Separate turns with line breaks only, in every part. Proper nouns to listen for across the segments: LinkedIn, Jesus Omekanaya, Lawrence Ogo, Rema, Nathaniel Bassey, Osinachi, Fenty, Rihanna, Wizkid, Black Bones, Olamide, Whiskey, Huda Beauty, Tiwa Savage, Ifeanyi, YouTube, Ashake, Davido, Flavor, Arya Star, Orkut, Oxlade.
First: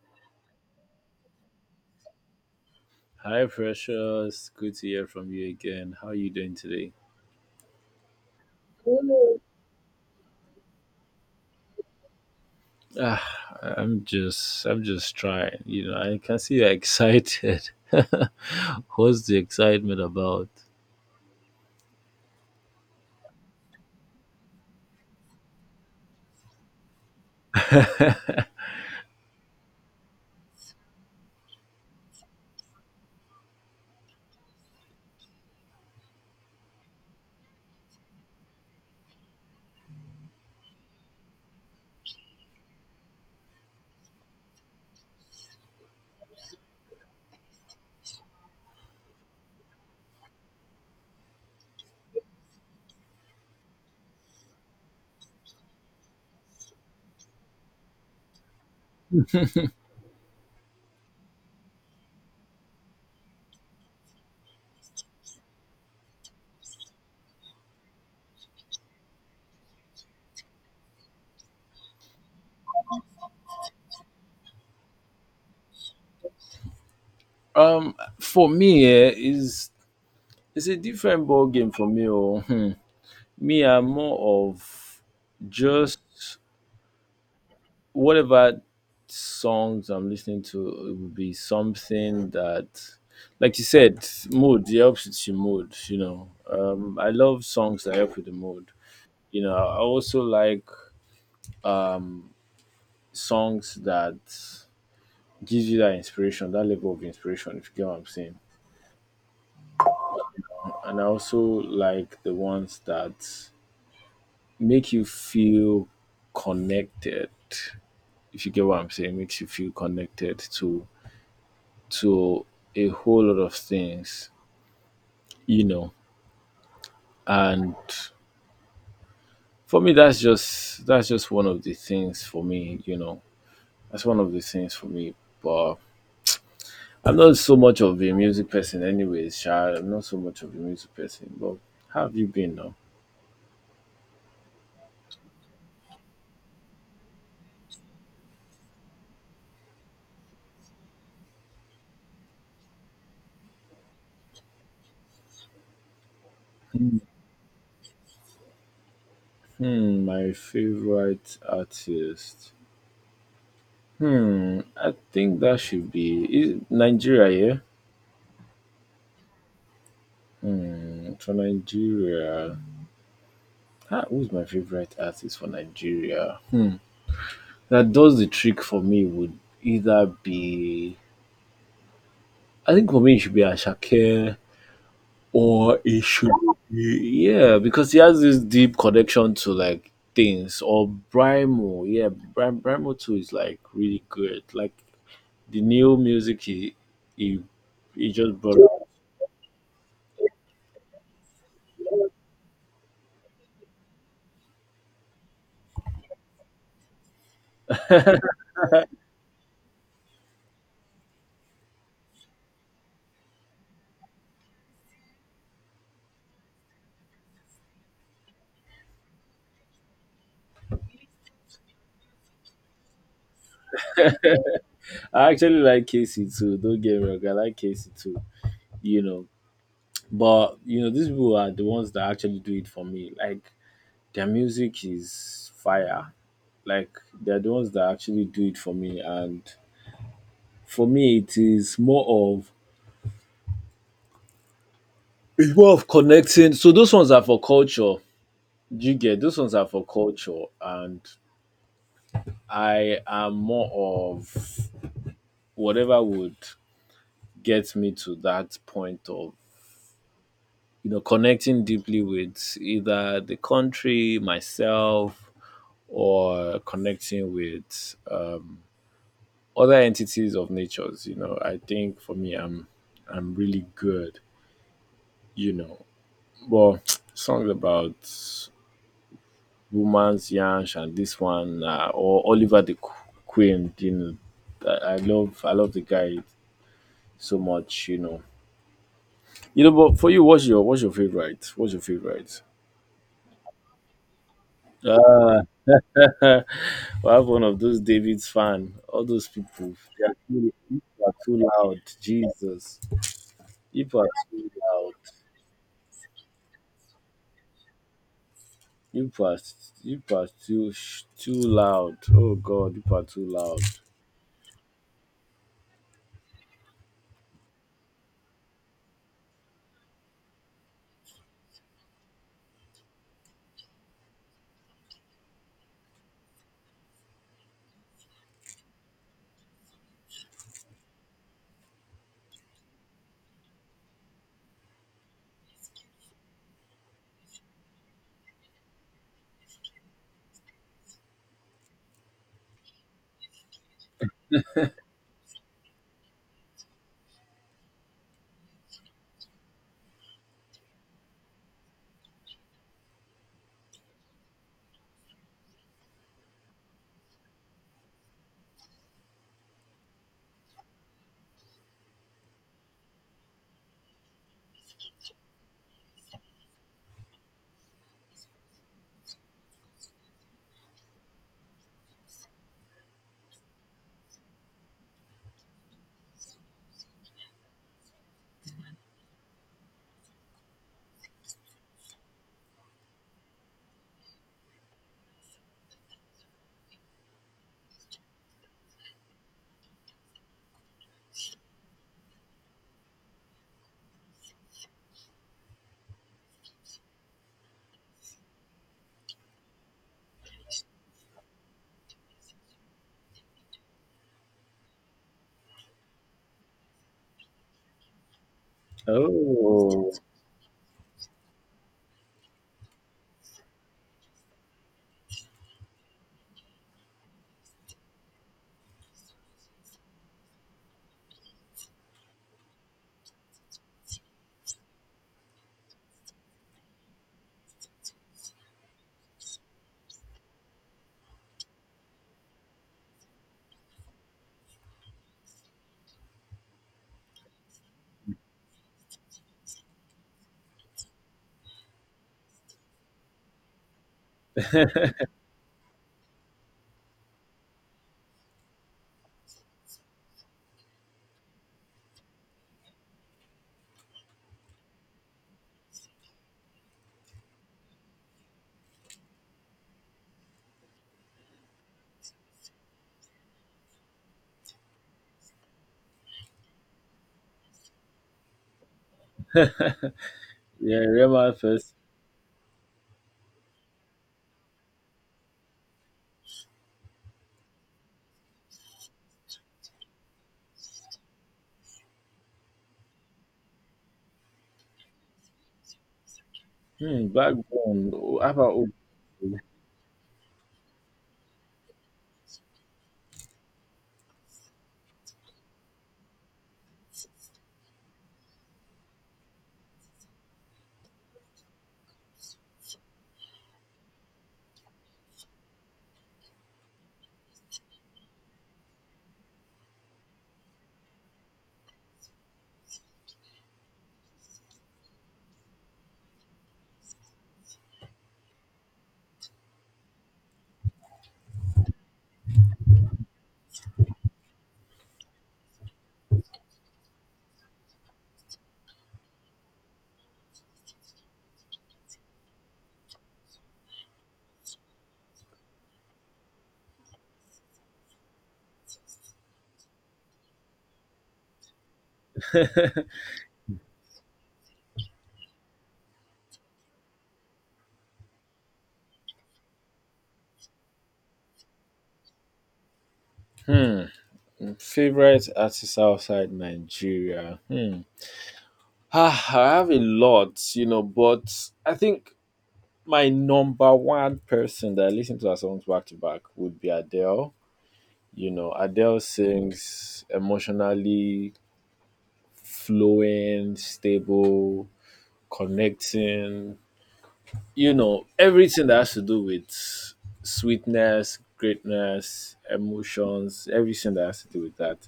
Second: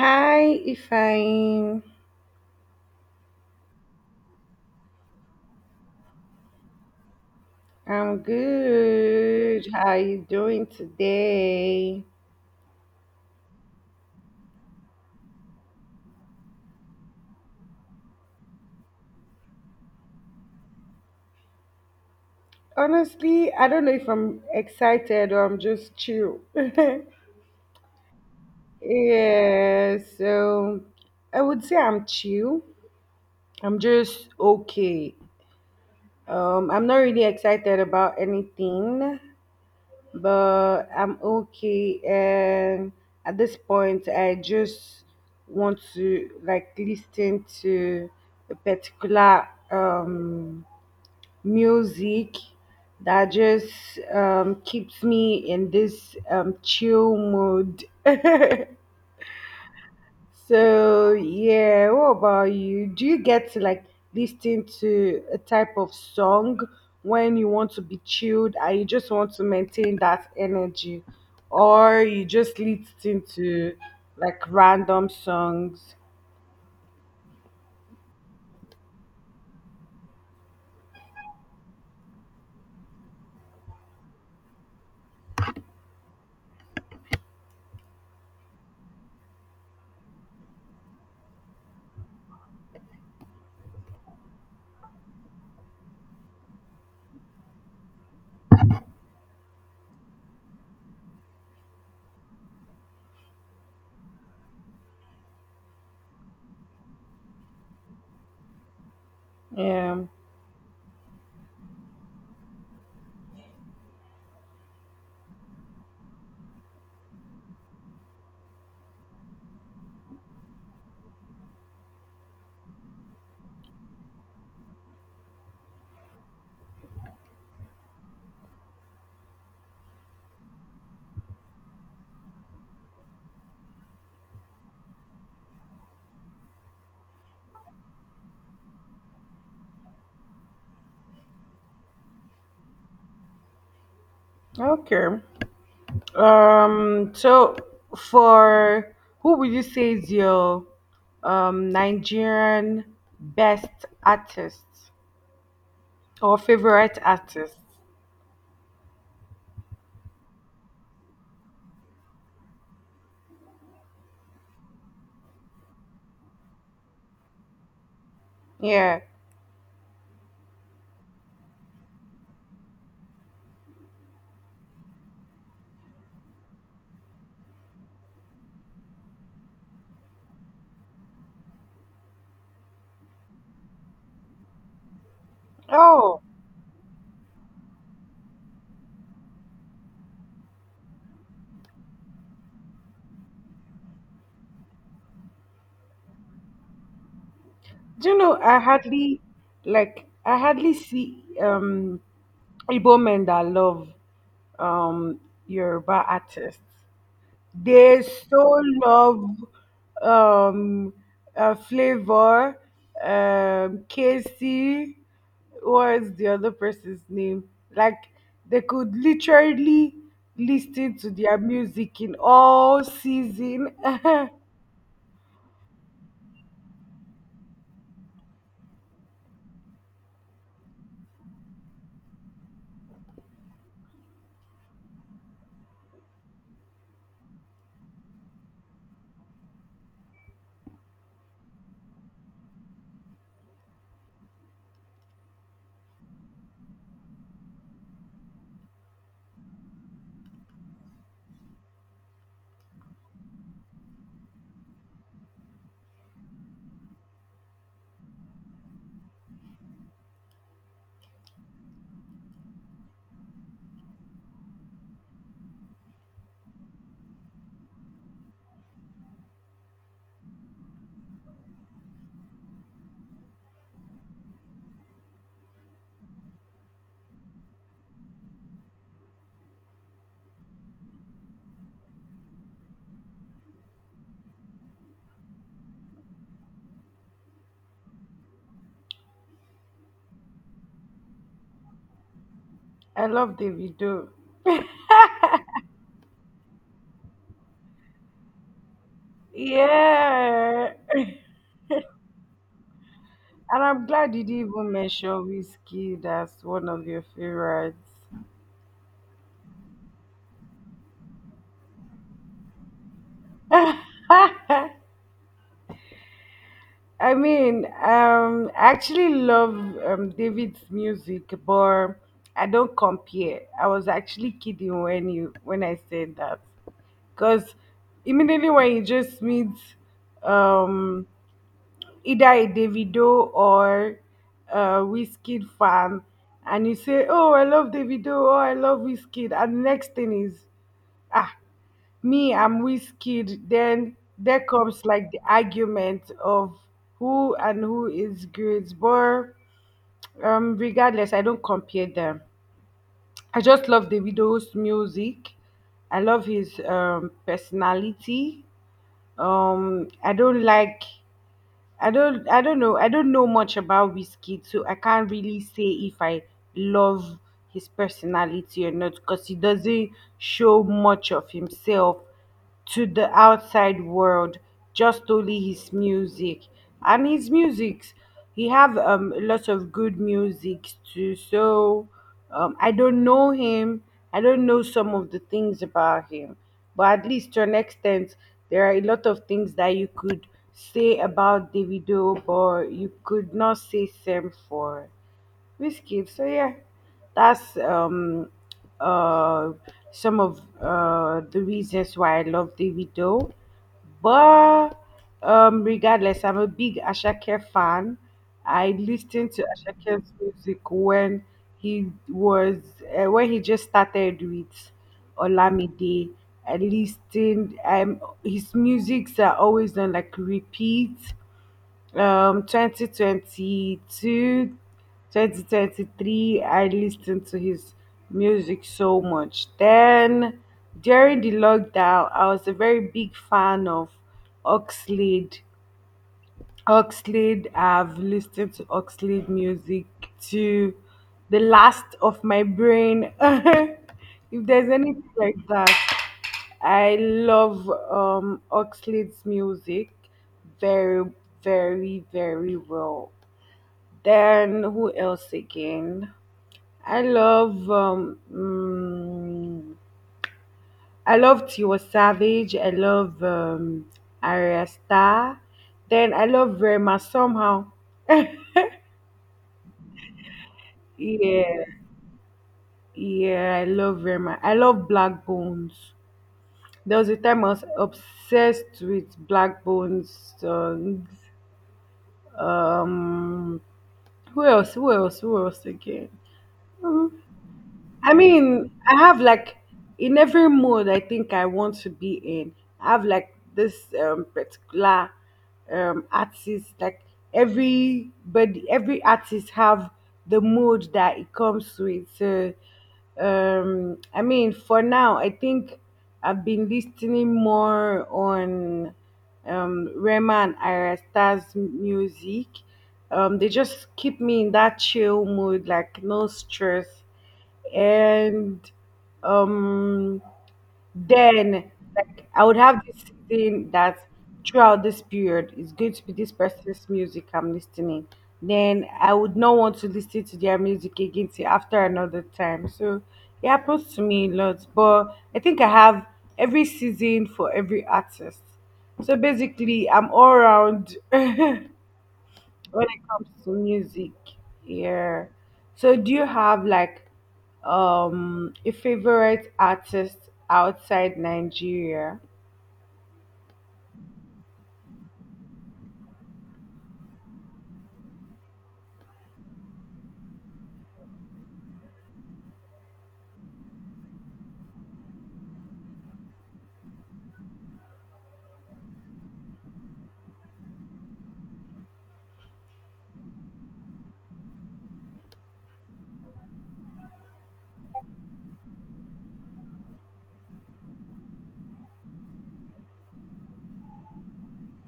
Hi, Ifeanyi.
Hi, Precious. Good to hear from you again. How are you doing today?
I'm good. How are you doing today?
Ah, I'm just trying. You know, I can see you're excited. What's the excitement about?
Honestly, I don't know if I'm excited or I'm just chill. Yeah, so I would say I'm chill. I'm just okay. I'm not really excited about anything, but I'm okay. And at this point, I just want to listen to a particular music that just keeps me in this chill mood. So yeah, what about you? Do you get to like listen to a type of song when you want to be chilled and you just want to maintain that energy, or you just listen to like random songs?
For me, is it's a different ball game for me. Oh, hmm. Me, I'm more of just whatever songs I'm listening to, it would be something that, like you said, mood. It helps with your mood. You know, I love songs that help with the mood. You know, I also like um, songs that gives you that inspiration, that level of inspiration. If you get what I'm saying,
Yeah.
and I also like the ones that make you feel connected. If you get what I'm saying, makes you feel connected to a whole lot of things, you know. And for me, that's just one of the things for me, you know. That's one of the things for me. But I'm not so much of a music person, anyways. Sha. I'm not so much of a music person. But how have you been now?
Okay. So for who would you say is your Nigerian best artist or favorite artist?
Hmm, my favorite artist. Hmm, I think that should be is Nigeria,
Yeah.
yeah. Hmm, for Nigeria, who's my favorite artist for Nigeria? That does the trick for me would either be, I think for me it should be Ashake, or it
Oh.
should be, yeah, because he has this deep connection to like things, or Brimo. Yeah, Brimo too is like really good. Like the new music he
Do
he
you
just
know
brought.
I hardly see Igbo men that love um Yoruba artists? They so love um Flavor, Casey, what's the other person's name? Like they could literally listen to their music in all season.
I actually like Casey too, don't get me wrong, I like Casey too, you know. But you know, these people are the ones that actually do it for me. Like their music is fire, like they're the ones that actually do it for me. And for me, it's more of connecting, so those ones are for culture. Do you get those ones are for culture? And I am more of whatever would get me to that point of, you know, connecting deeply with either the country, myself, or connecting with other entities of natures, you know. I think for me, I'm really good, you know. Well, songs about romance, Yansh, and this one, or Oliver the Queen. You know, I love the guy so much. You know, you know. But for you, what's your favorite? What's your favorite?
I love Davido.
I have one of those David's fan. All those people, they are too,
Yeah.
you are too loud. Jesus,
And I'm
you are
glad you didn't
too
even
loud.
mention Whiskey. That's one of your favorites.
You are, you are too, too loud. Oh God, you are too loud.
I mean, I actually love David's music, but I don't compare. I was actually kidding when I said that, because immediately when you just meet um, either a Davido or a Whiskey fan, and you say, "Oh, I love Davido," or "I love Whiskey," and the next thing is, ah, me I'm Wizkid. Then there comes like the argument of who and who is great. But regardless, I don't compare them. I just love Davido's music. I love his personality. um i don't like I don't know. I don't know much about Whiskey, so I can't really say if I love his personality or not, because he doesn't show much of himself to the outside world, just only his music. And his music, he have lots of good music too. So I don't know him. I don't know some of the things about him. But at least to an extent, there are a lot of things that you could say about Davido, but you could not say same for Whiskey. So yeah, that's uh some of the reasons why I love Davido. But regardless, I'm a big Ashake fan. I listened to
Oh,
Ashake's music when he was when he just started with Olamide. I listened. His musics are always on like repeat 2022, 2023. I listened to his music so much then. During the lockdown I was a very big fan of oxlade oxlade. I've listened to Oxlade music to the last of my brain. If there's anything like that, I love Oxley's music very, very, very well. Then who else again? I love I love Tiwa Savage. I love Arya Star. Then I love Rema somehow.
yeah, Rema
Yeah,
first.
yeah, I love Rema. I love Black Bones. There was a time I was obsessed with Black Bones songs. Um, Who else? Who else? Who else again?
Hmm,
Um,
Backbone.
I
Oh, how about
mean,
Obi?
I have like in every mood I think I want to be in. I have like this particular artist. Like everybody, every artist have the mood that it comes with. So I mean, for now I think I've been listening more on Rema and Arasta's music. They just keep me in that chill mood, like no stress. And um then Like I would have this thing that throughout this period is going to be this person's music I'm listening, then I would not want to listen to their music again till after another time. So it happens to me a lot, but I think I have every season for every artist, so basically I'm all round. When it comes to music, yeah. So do you have like a favorite artist outside Nigeria?
Hmm. Favorite artist outside Nigeria? Hmm. Ah, I have a lot, you know, but I think my number one person that I listen to her songs back to back would be Adele. You know, Adele sings emotionally flowing, stable, connecting, you know, everything that has to do with sweetness, greatness, emotions, everything that has to do with that.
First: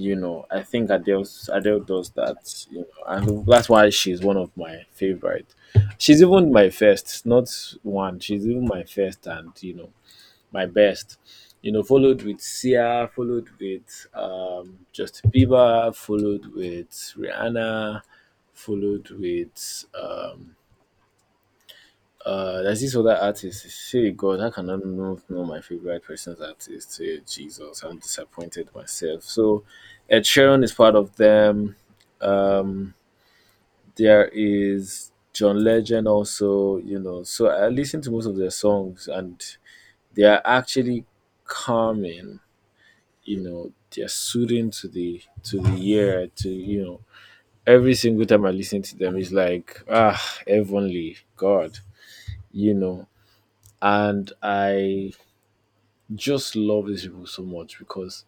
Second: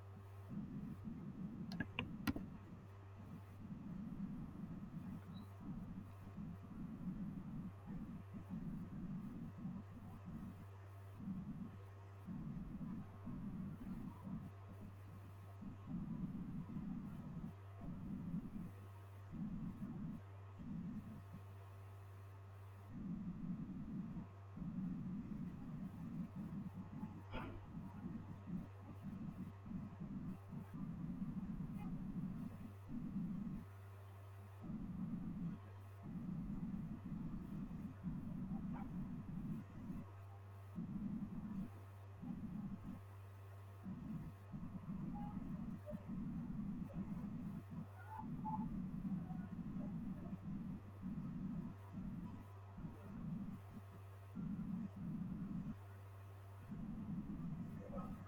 You know, I think Adele does that, you know, and that's why she's one of my favorite. She's even my first, not one. She's even my first, and you know, my best. You know, followed with Sia, followed with Justin Bieber, followed with Rihanna, followed with there's this other artist. Say God, how can I not know my favorite person's artist? Say Jesus, I'm disappointed myself. So, Ed Sheeran is part of them. Um, there is John Legend also. You know, so I listen to most of their songs, and they are actually calming. You know, they're soothing to the ear. To You know, every single time I listen to them, it's like heavenly God. You know, and I just love these people so much because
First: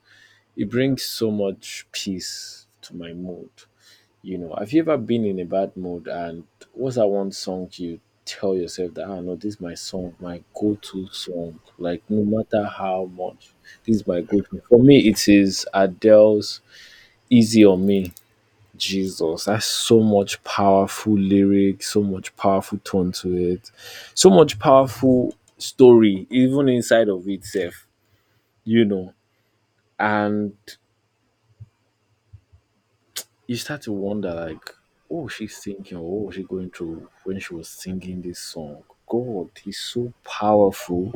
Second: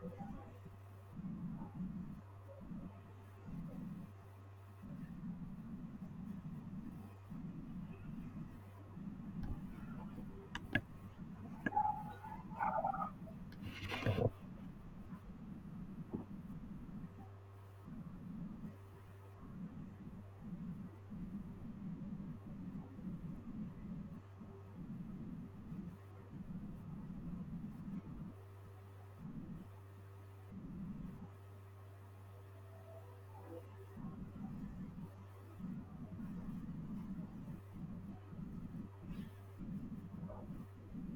it brings so much peace to my mood. You know, have you ever been in a bad mood, and what's that one song you tell yourself that, ah, no, this is my song, my go-to song. Like no matter how much, this is my go-to. For me, it is Adele's "Easy on Me." Jesus, that's so much powerful lyric, so much powerful tone to it, so much powerful story, even inside of itself, you know. And you start to wonder, like, oh, she's thinking, oh, what was she going through when she was singing this song? God, he's so powerful.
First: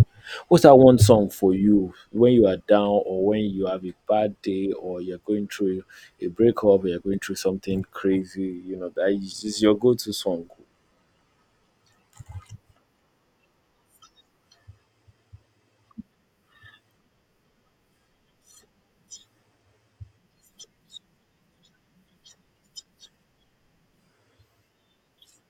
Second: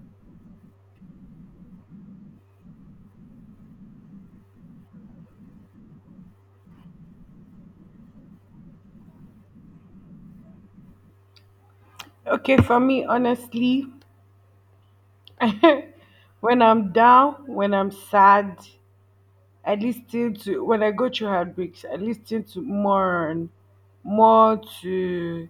What's that one song for you when you are down, or when you have a bad day, or you're going through a breakup, or you're going through something crazy? You know, that is your go to song.
Okay, for me honestly, when I'm sad, I listen to when I go through heartbreaks, I listen to more and more to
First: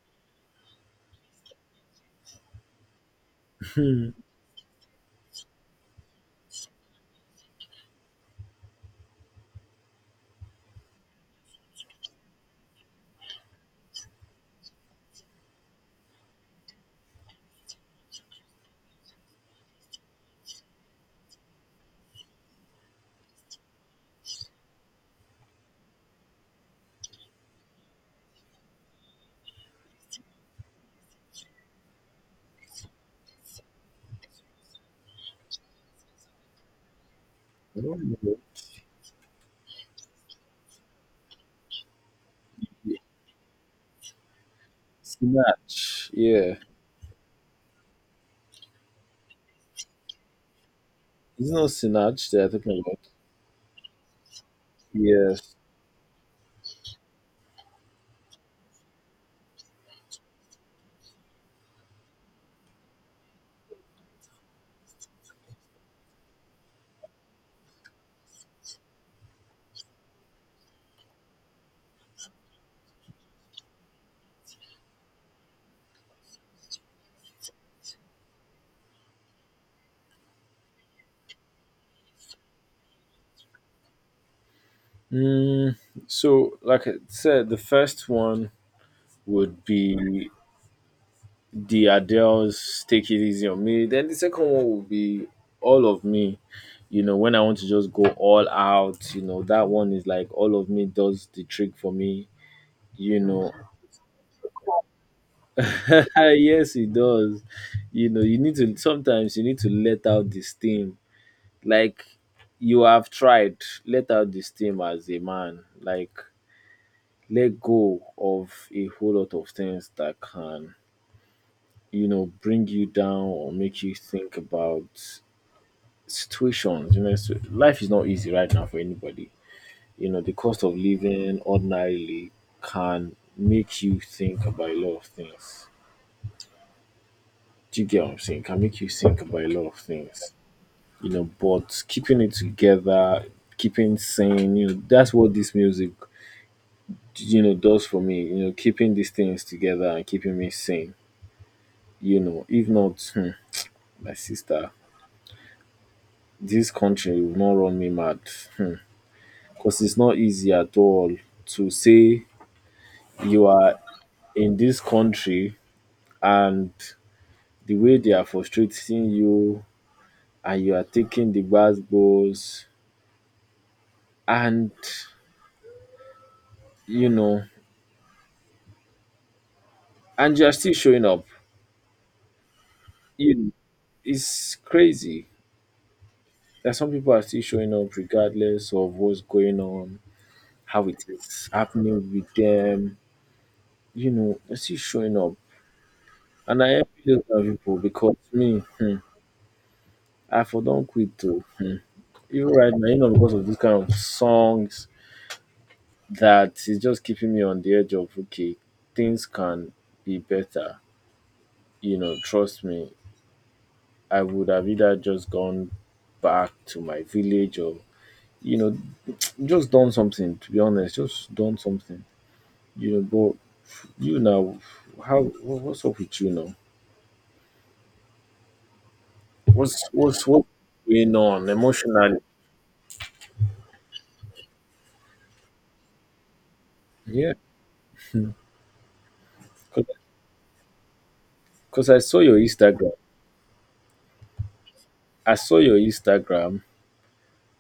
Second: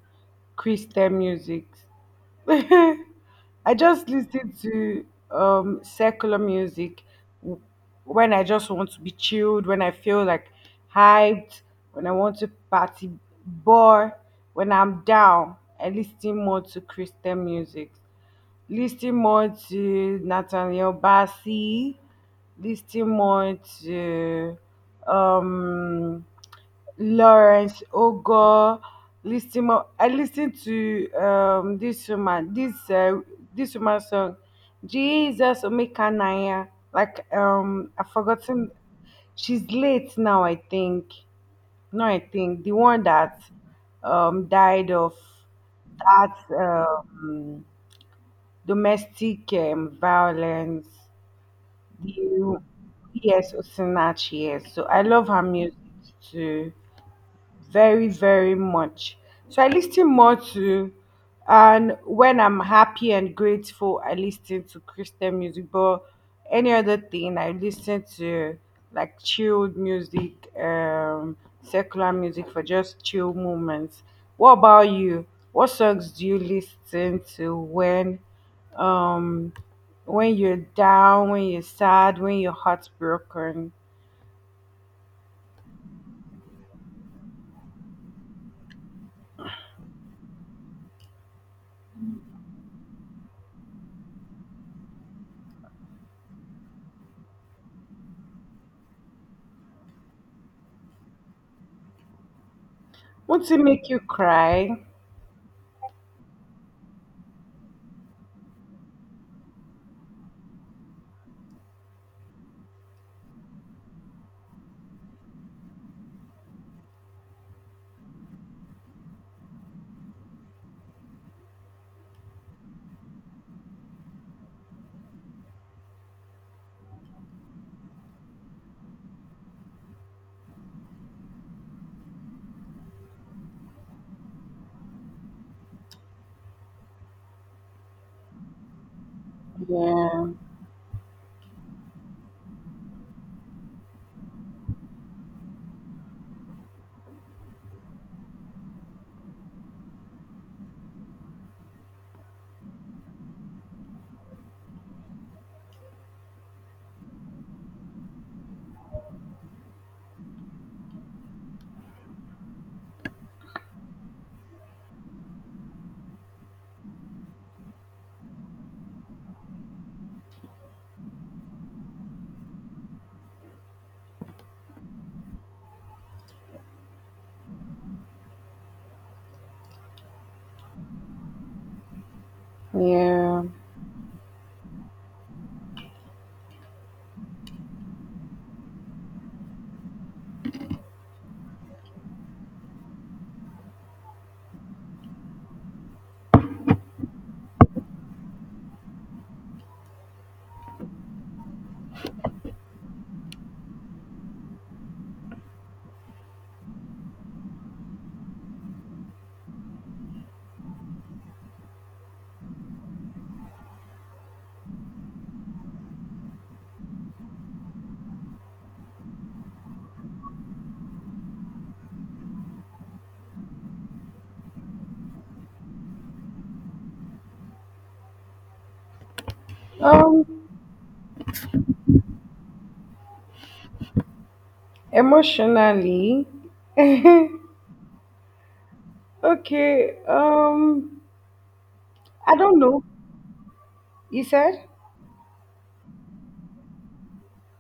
Christian music. I just listen to secular music w- when I just want to be chilled, when I feel like hyped, when I want to party bar. When I'm down, I listen more to Christian music, listening more to Nathaniel Bassey, listening more to um, Lawrence Ogo, listening more. I listen to this woman song, Jesus Omekanaya. Like I've
I
forgotten. She's late now, I think. No, I think the one that died of
Sinach.
that
Yeah.
domestic violence.
It's not Sinach that they're
You,
talking about.
yes, Osinachi, yes. So I love her
Yes.
music too, very, very much. So I listen more to, and when I'm happy and grateful, I listen to Christian music. But any other thing, I listen to like chilled music, secular music for just chill moments. What about you? What songs do you listen to um, when you're down, when you're sad, when your heart's broken?
Mm, so, like I said, the first one would be the Adele's Take It Easy on Me. Then the second one would be All of Me. You know, when I want to just go all out, you know, that one is like All of Me does the trick for me. You
Won't
know,
it make you cry?
yes, it does. You know, you need to sometimes you need to let out the steam. Like you have tried, let out the steam as a man, like let go of a whole lot of things that can, you know, bring you down or make you think about situations, you know. So life is not easy right now for anybody. You know, the cost of living ordinarily can make you think about a lot of things. Do you get what I'm saying? Can make you think about a lot of
Yeah,
things, you know. But keeping it together, keeping sane, you know, that's what this music, you know, does for me, you know. Keeping these things together and keeping me sane, you know, if not, hmm, my sister, this country will not run me mad, because it's not easy at all to say you are in this country and the way they are frustrating you, and you are taking the bad balls, and you know, and you are still showing up.
yeah.
You It's crazy that some people are still showing up regardless of what's going on, how it is happening with them, you know, they still showing up. And I help those kind of people because me, hmm, I for don't quit too. Hmm. Even right now, you know, because of this kind of songs that is just keeping me on the edge of okay, things can be better. You know, trust me, I would have either just gone back to my village, or you know, just done something. To be honest, just done something. You know, but you now, what's up with you now? What's
Um,
what's what's going on emotionally?
Emotionally,
Yeah. Because
okay.
I saw
I
your
don't know.
Instagram.
You said?
I saw your Instagram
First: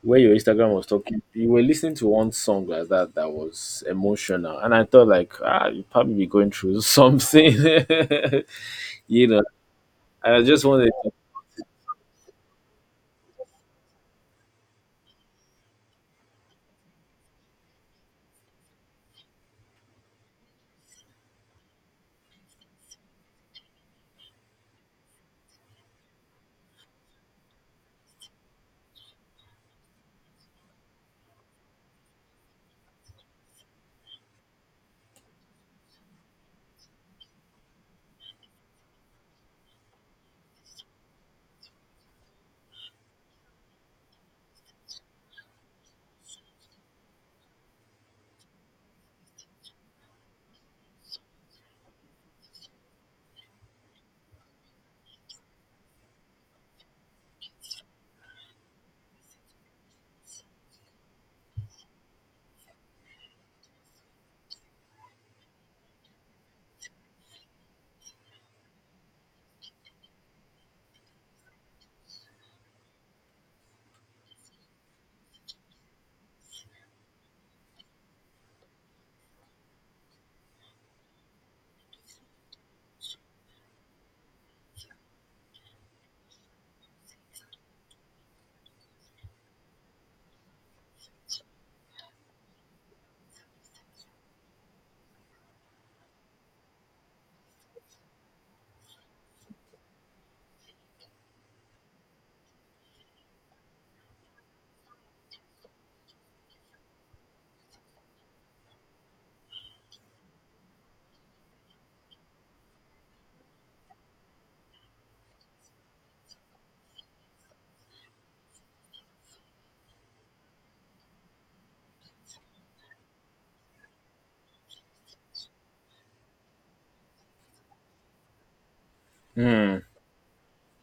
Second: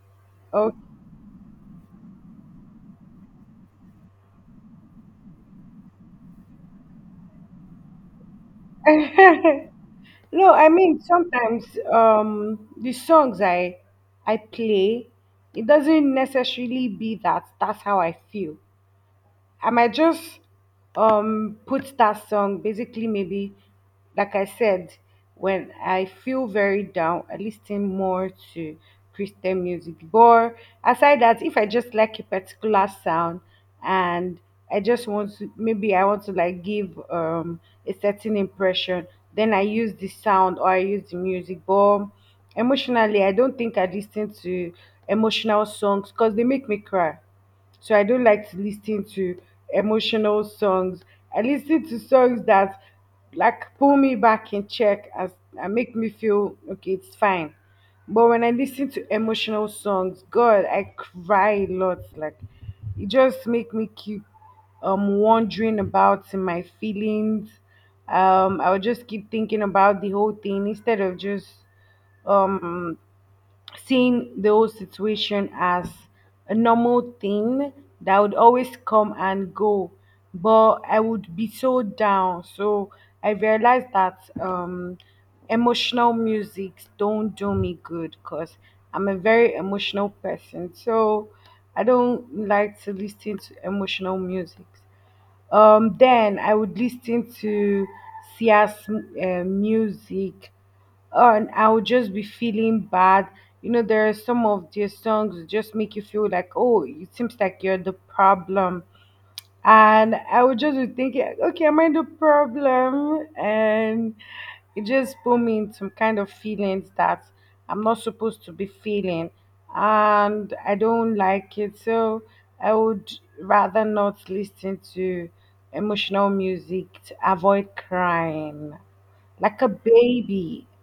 where your Instagram
Okay.
was talking. You were listening to one song like that that was emotional, and I thought like, ah, you probably be going through something. You know, I
No,
just
I
wanted.
mean, sometimes the songs I play, it doesn't necessarily be that that's how I feel. I might just put that song basically. Maybe, like I said, when I feel very down I listen more to Christian music, but aside that, if I just like a particular sound, and I just want to maybe I want to like give a certain impression, then I use the sound or I use the music. But emotionally I don't think I listen to emotional songs because they make me cry, so I don't like to listen to emotional songs. I listen to songs that like pull me back in check, as and make me feel okay, it's fine. But when I listen to emotional songs, God, I cry a lot. Like it just make me keep wondering about my feelings. I would just keep thinking about the whole thing instead of just um seeing those situation as a normal thing that would always come and go, but I would be so down. So I realized that emotional music don't do me good, because I'm a very emotional person, so I don't like to listen to emotional music. Then I would listen to Sia's music, and I would just be feeling bad. You know, there are some of their songs that just make you feel like, oh, it seems like you're the problem, and I would just be thinking, okay, am I the problem? And it just put me in some kind of feelings that I'm not supposed to be feeling, and I don't like it. So I would rather not listen to emotional music to avoid crying like a
Hmm,
baby.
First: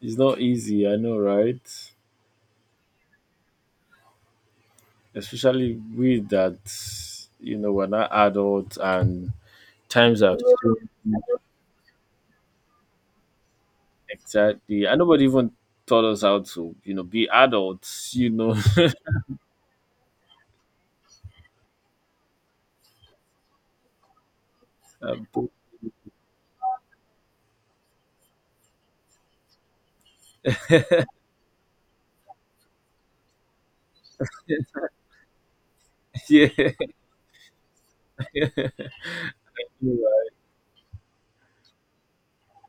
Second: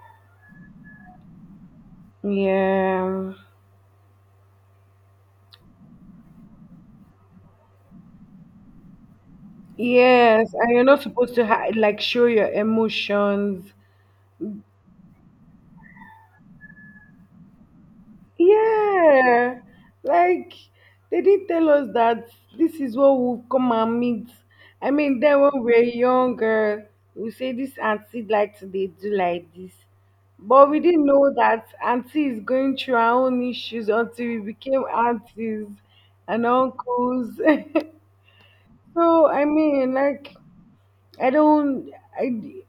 it's not easy. I know, right?
Yeah.
Especially with that, you know, we're not adults, and times have
Yes, and you're
changed.
not supposed to like show your emotions.
Exactly. And nobody even taught us how to, you know, be adults, you know.
Yeah, like they did tell us that this is what we'll come and meet. I mean,
Um,
then
but-
when we're younger, we say this auntie like to they do like this, but we didn't know that auntie is going through her own issues until we became aunties and
yeah.
uncles.
You're
So I mean,
Right.
like I don't, I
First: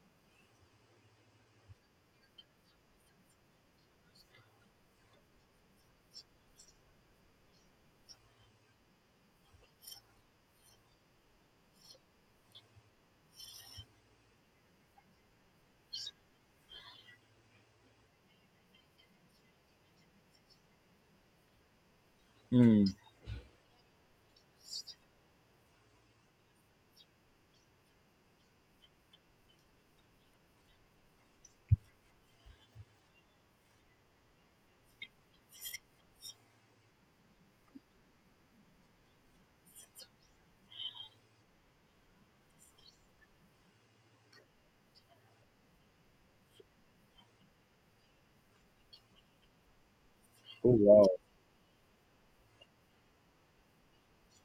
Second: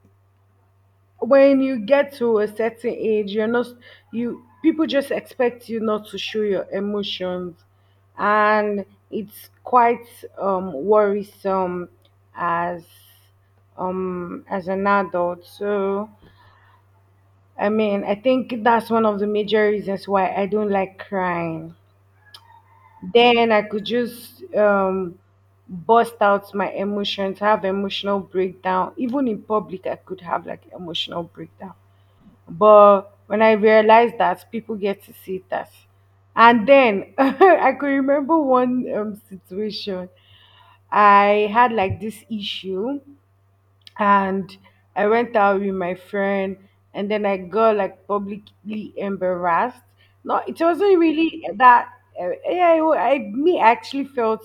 when you get to a certain age you're not, you people just expect you not to show your emotions, and it's quite worrisome as as an adult. So I mean, I think that's one of the major reasons why I don't like crying.
Hmm.
Then I could just bust out my emotions, have emotional breakdown. Even in public I could have like emotional breakdown, but when I realized that people get to see that, and then I could remember one situation. I had like this issue, and I went out with my friend, and then I got like publicly embarrassed. No, it
Oh,
wasn't
wow.
really that. Yeah, it I me I actually felt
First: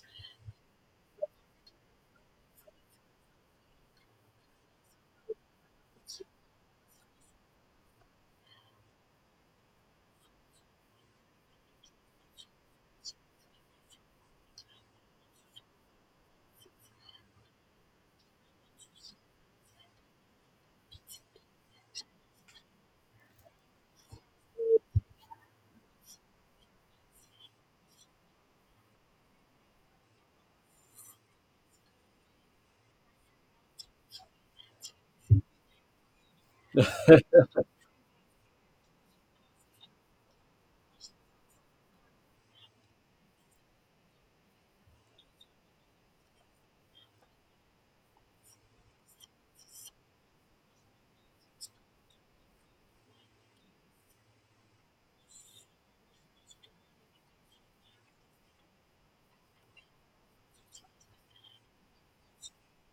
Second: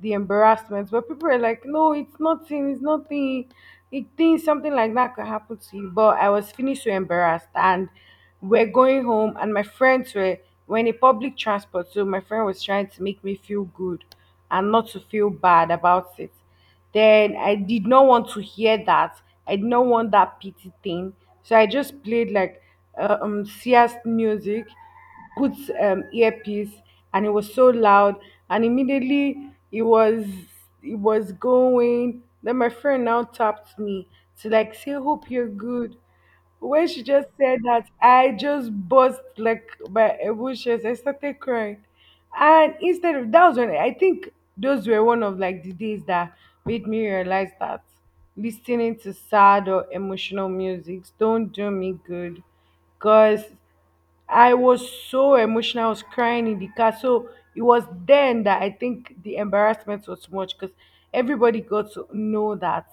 the embarrassment, but people were like, "No, it's nothing. It's nothing. It Things something like that could happen to you." But I was feeling so embarrassed, and we're going home, and my friends were in a public transport, so my friend was trying to make me feel good and not to feel bad about it. Then I did not want to hear that. I did not want that pity thing. So I just played like serious music, put earpiece, and it was so loud. And immediately it was going. Then my friend now tapped me to like say, "Hope you're good." When she just said that, I just burst like by emotions. I started crying. And instead of that, was when I think those were one of like the days that made me realize that listening to sad or emotional music don't do me good. Cause I was so emotional. I was crying in the car. So it was then that I think the embarrassment was much because everybody got to know that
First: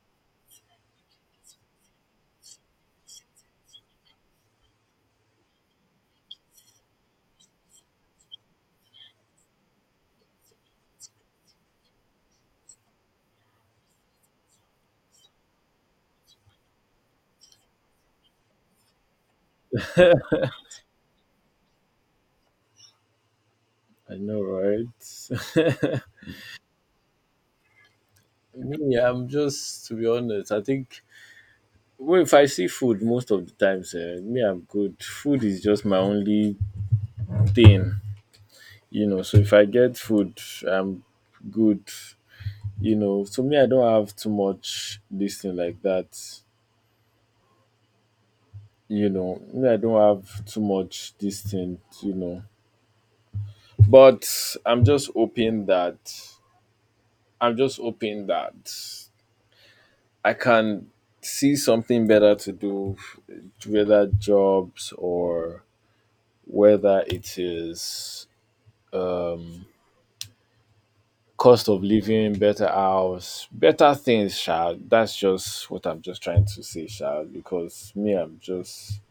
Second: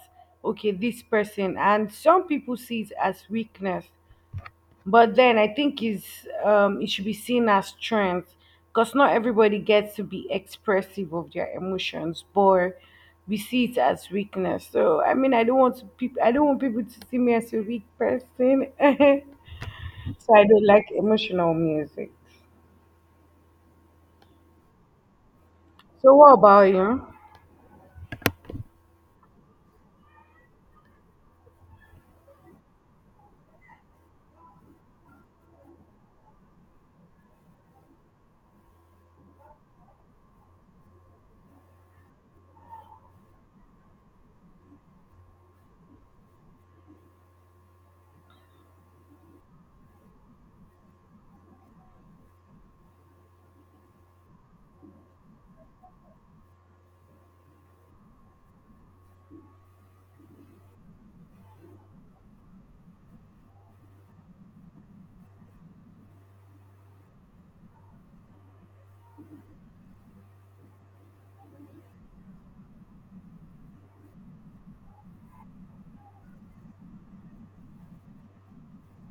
okay, this person, and some people see it as weakness, but then I think is it should be seen as strength because not everybody gets to be expressive of their emotions, but we see it as weakness. So I mean, I don't want to I don't want people to see me as a weak person, so I don't like emotional music.
I know, right?
So what about you?
Me, I'm just, to be honest, I think, well, if I see food most of the times, me, I'm good. Food is just my only thing, you know. So if I get food, I'm good, you know. So me, I don't have too much this thing like that. You know, me, I don't have too much this thing, you know. But I'm just hoping that I can see something better to do, whether jobs or whether it is um cost of living, better house, better things, child. That's just what I'm just trying to say, child, because me, I'm just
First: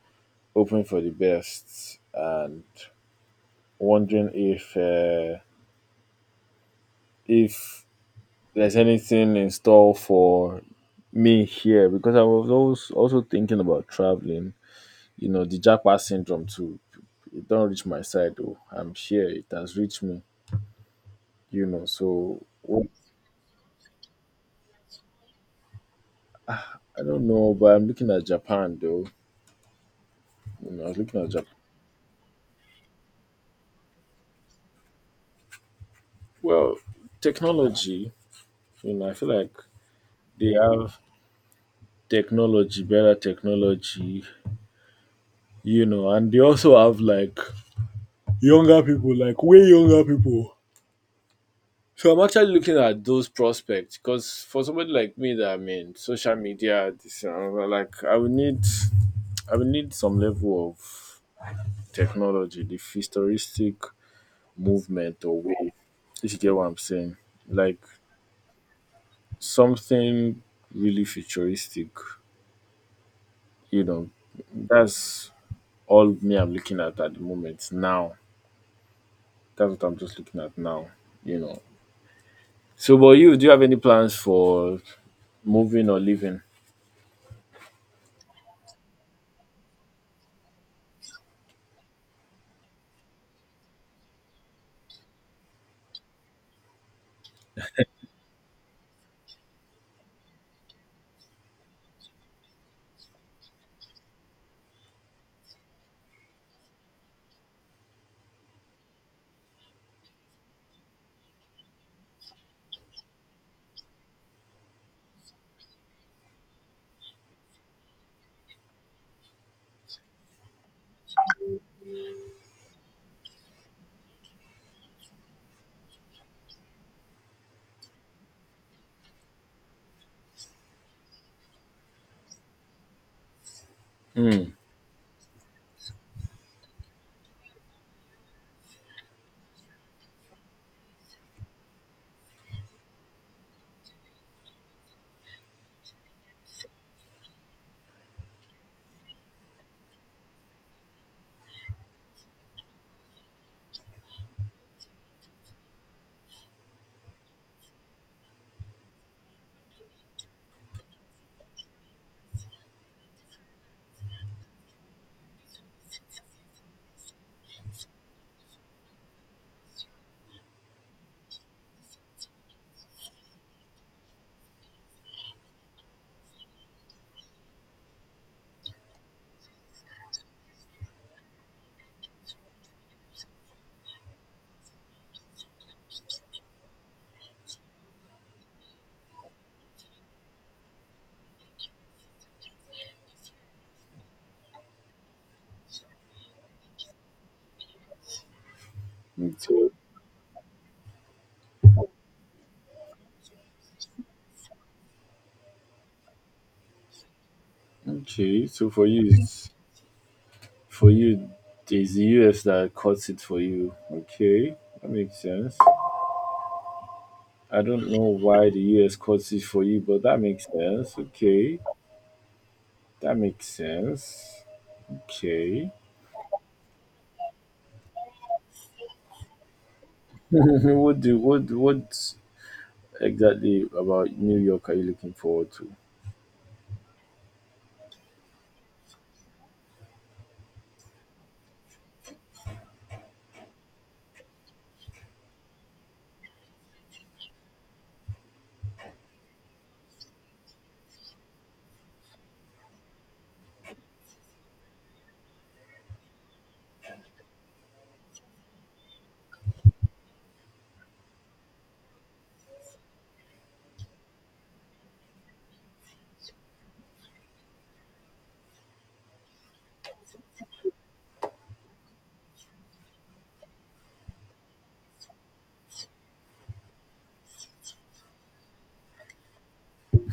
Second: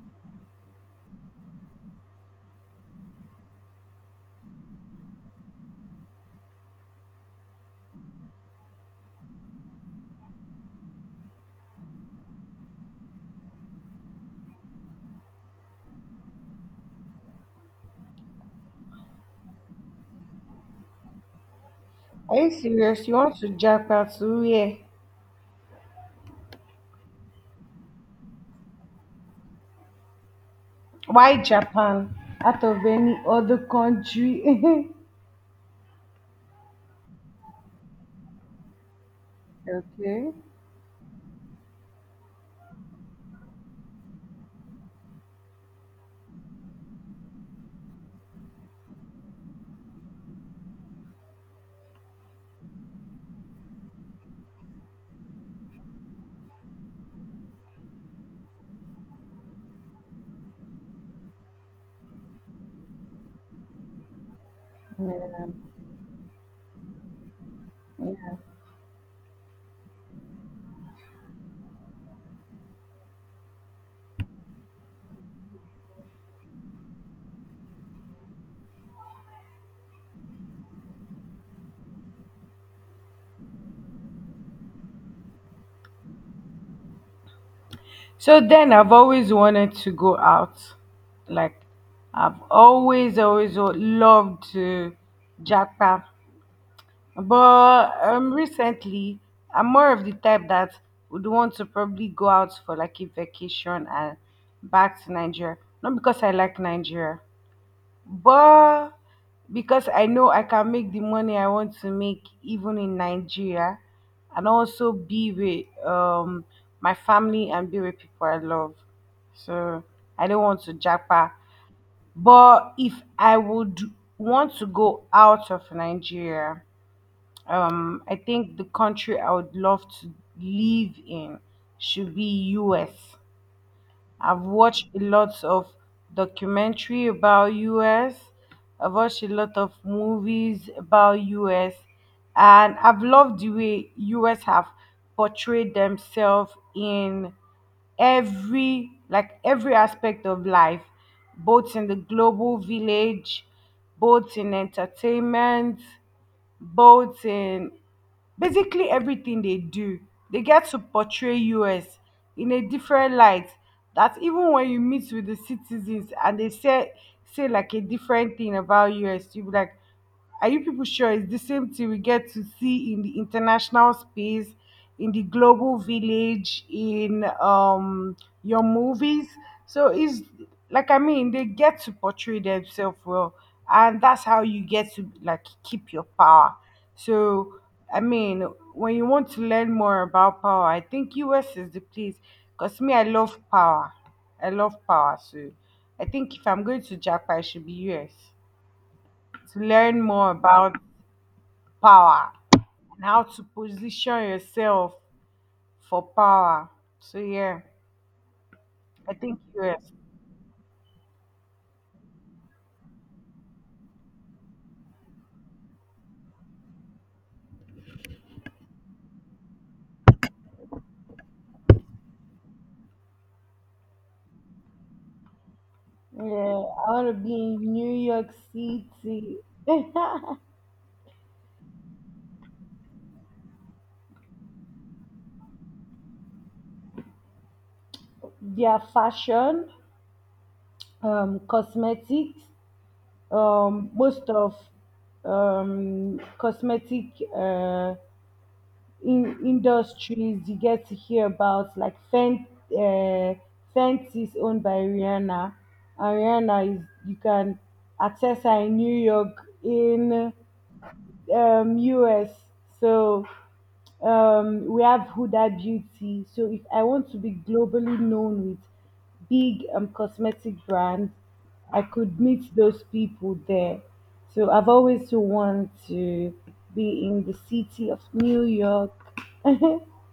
hoping for the best and wondering if, if there's anything in store for me here, because I was also thinking about traveling. You know, the Japan syndrome too. It don't reach my side though. I'm sure it has reached me. You know,
Are
so
you
what-
serious? You want to Japan to where?
I don't know, but I'm looking at Japan though. You know, I was looking at
Why
Japan.
Japan? Out of any other country?
Well, technology. You know, I feel like
Okay.
they have technology, better technology. You know, and they also have like younger people, like way younger people. So I'm actually looking at those prospects because for somebody like me that I'm in social media, this like I will need some level of technology, the futuristic movement or
Yeah.
wave. If you get what I'm saying, like something really futuristic, you know, that's all me I'm looking at the moment. Now, that's what I'm just looking at now, you know. So, but you, do you have any plans for moving or living?
So then I've always wanted to go out. Like I've loved to Japan. But recently I'm more of the type that would want to probably go out for like a vacation and back to Nigeria. Not because I like Nigeria, but because I know I can make the money I want to make even in Nigeria and also be with my family and be with people I love. So I don't want to japa. But if I would want to go out of Nigeria, I think the country I would love to live in should be US. I've
Hmm.
watched a lot of documentary about US. I've watched a lot of movies about US, and I've loved the way US have portrayed themselves in every like every aspect of life, both in the global village, both in entertainment, but basically everything they do, they get to portray us in a different light that even when you meet with the citizens and they say say like a different thing about us, you be like, are you people sure it's the same thing we get to see in the international space, in the global village, in your movies? So it's like I mean they get to portray themselves well, and that's how you get to like keep your power. So I mean, when you want to learn more about power, I think US is the place. Because me, I love power. I love power. So I think if I'm going to Japan, I should be US
Me
to
too.
learn more about power and how to position yourself for power. So yeah,
Okay, so for you,
I think
it's
US.
for you, the US that cuts it for you. Okay, that makes sense. I don't know why the US cuts it for you, but that makes sense. Okay, that makes sense. Okay,
Yeah, I want to be in New York City.
what do what exactly about New York are you looking forward to?
Their fashion, cosmetics, most of cosmetic uh, in industries you get to hear about, like uh, Fenty is owned by Rihanna. And Rihanna is, you can access her in New York, in US. So we have Huda Beauty. So if I want to be globally known with big cosmetic brands, I could meet those people there. So I've always wanted to be in the city of New York.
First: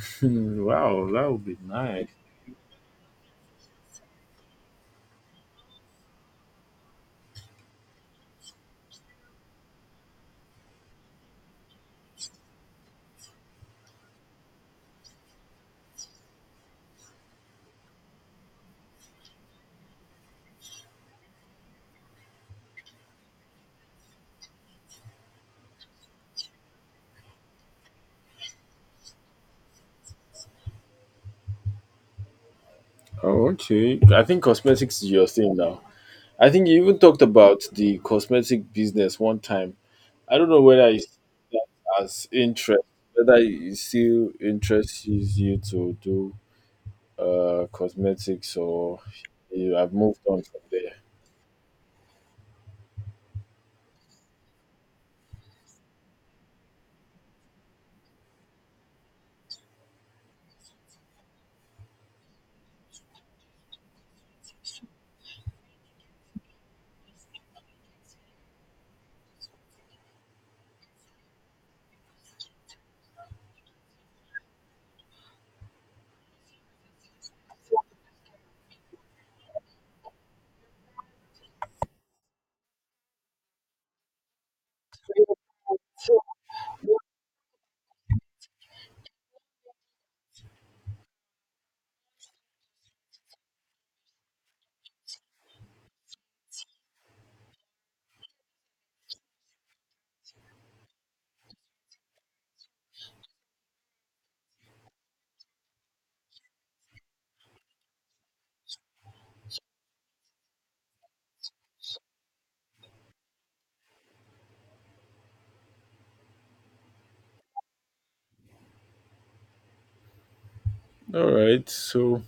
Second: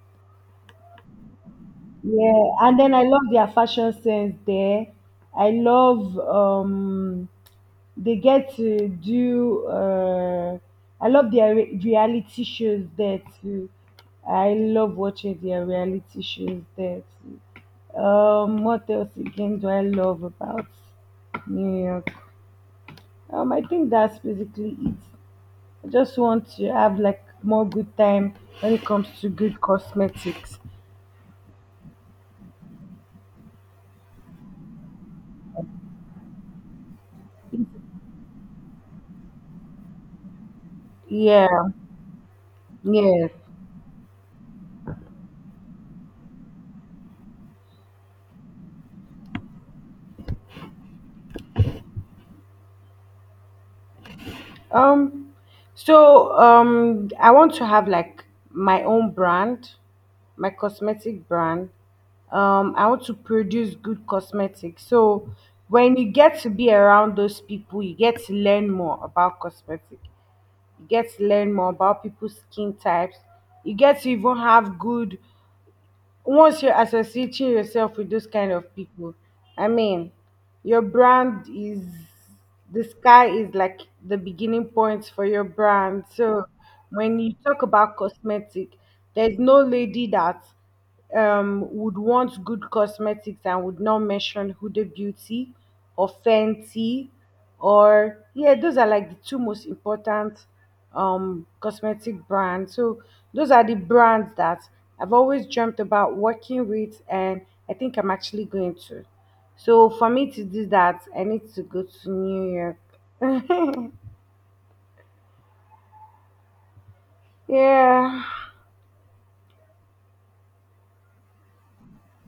Hmm, wow, that would be nice.
Yeah, and then I love their fashion sense there. I love they get to do I love their reality shows there too. I love watching their reality shows there too. What else again do I love about New York? I think that's basically it. I just want to have like more good time when it comes to good cosmetics.
Oh, okay. I think cosmetics is your thing now. I think you even talked about the cosmetic business one time. I don't know whether you see
Yeah,
that as interest,
yeah.
whether it still interests you to do cosmetics, or you have moved on from there.
Um, I want to have like my own brand, my cosmetic brand. I want to produce good cosmetics. So when you get to be around those people, you get to learn more about cosmetic. You get to learn more about people's skin types. You get to even have good, once you're associating yourself with those kind of people, I mean, your brand is, the sky is like the beginning point for your brand. So when you talk about cosmetic, there's no lady that would want good cosmetics and would not mention Huda Beauty or Fenty or yeah, those are like the two most important cosmetic brands. So those are the brands that I've always dreamt about working with, and I think I'm actually going to. So for me to do that, I need to go to New York. Yeah,
All right, so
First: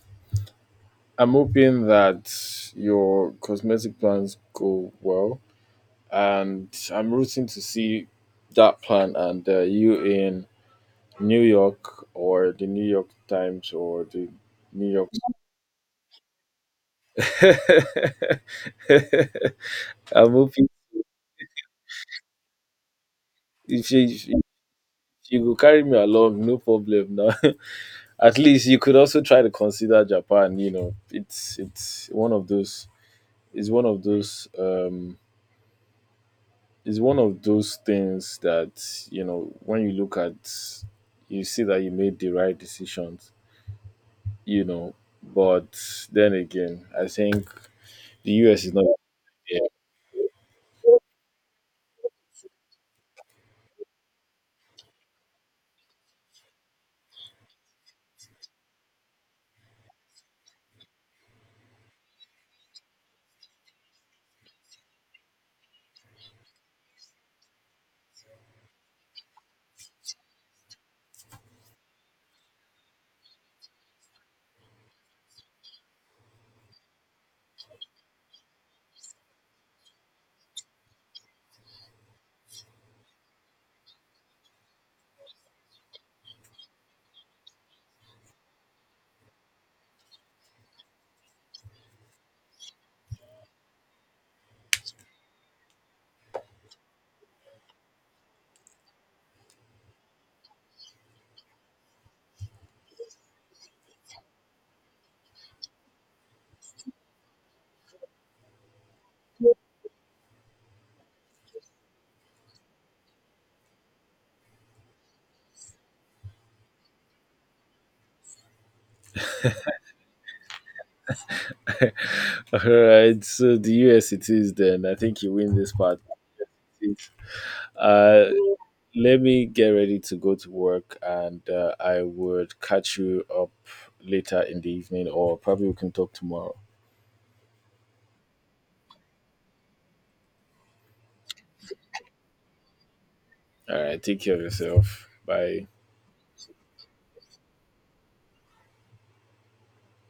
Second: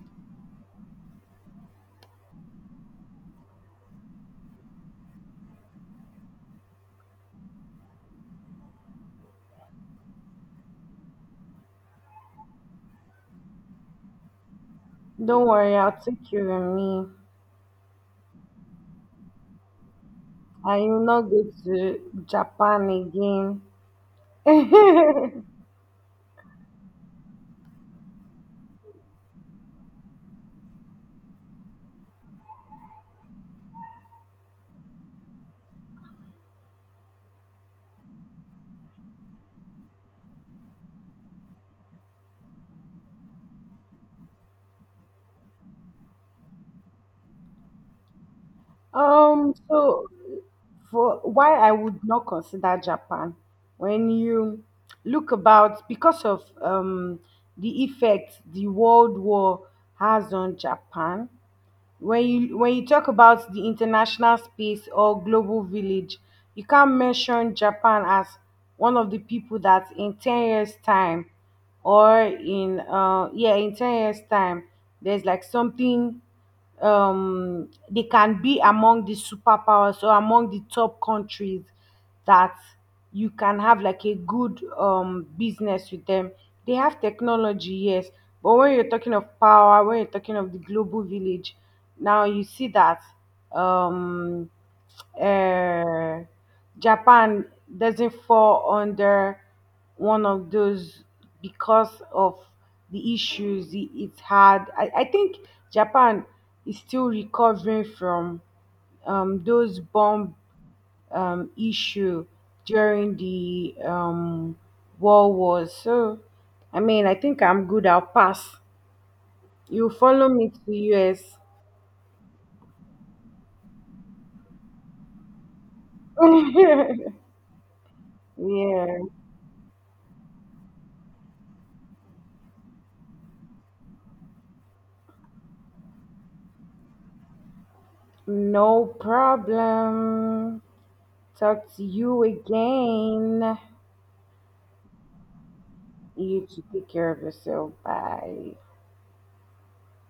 I'm hoping that your cosmetic plans go well, and I'm rooting to see that plan and you in New York, or the New York Times, or the New York.
don't worry, I'll take you with me.
I'm hoping
I will not go to Japan again.
if you, if you if you go carry me along, no problem. Now, at least you could also try to consider Japan. You know, it's one of those. It's one of those. It's one of those things that you know when you look at, you see that you made the right decisions. You know, but then again, I think the US is not.
So for why I would not consider Japan, when you look about, because of the effect the World War has on Japan, when you talk about the international space or global village, you can't mention Japan as one of the people that in 10 years time, or in in 10 years time, there's like something they can be among the superpowers or among the top countries that you can have like a good business with them. They have technology, yes, but when you're talking of power, when you're talking of the global village, now you see that um uh, Japan doesn't fall under one of those because of the issues it's had. I think Japan is still recovering from those bomb issue during the World War. So, I mean, I think I'm good. I'll pass. You follow me to the US.
All right, so the US it is then. I think you win this part. Uh,
Yeah,
Let me get ready to go to work, and I would catch you up later in the evening, or probably we can talk tomorrow.
no problem. Talk to you again.
All right, take care of yourself. Bye.
You to take care of yourself. Bye.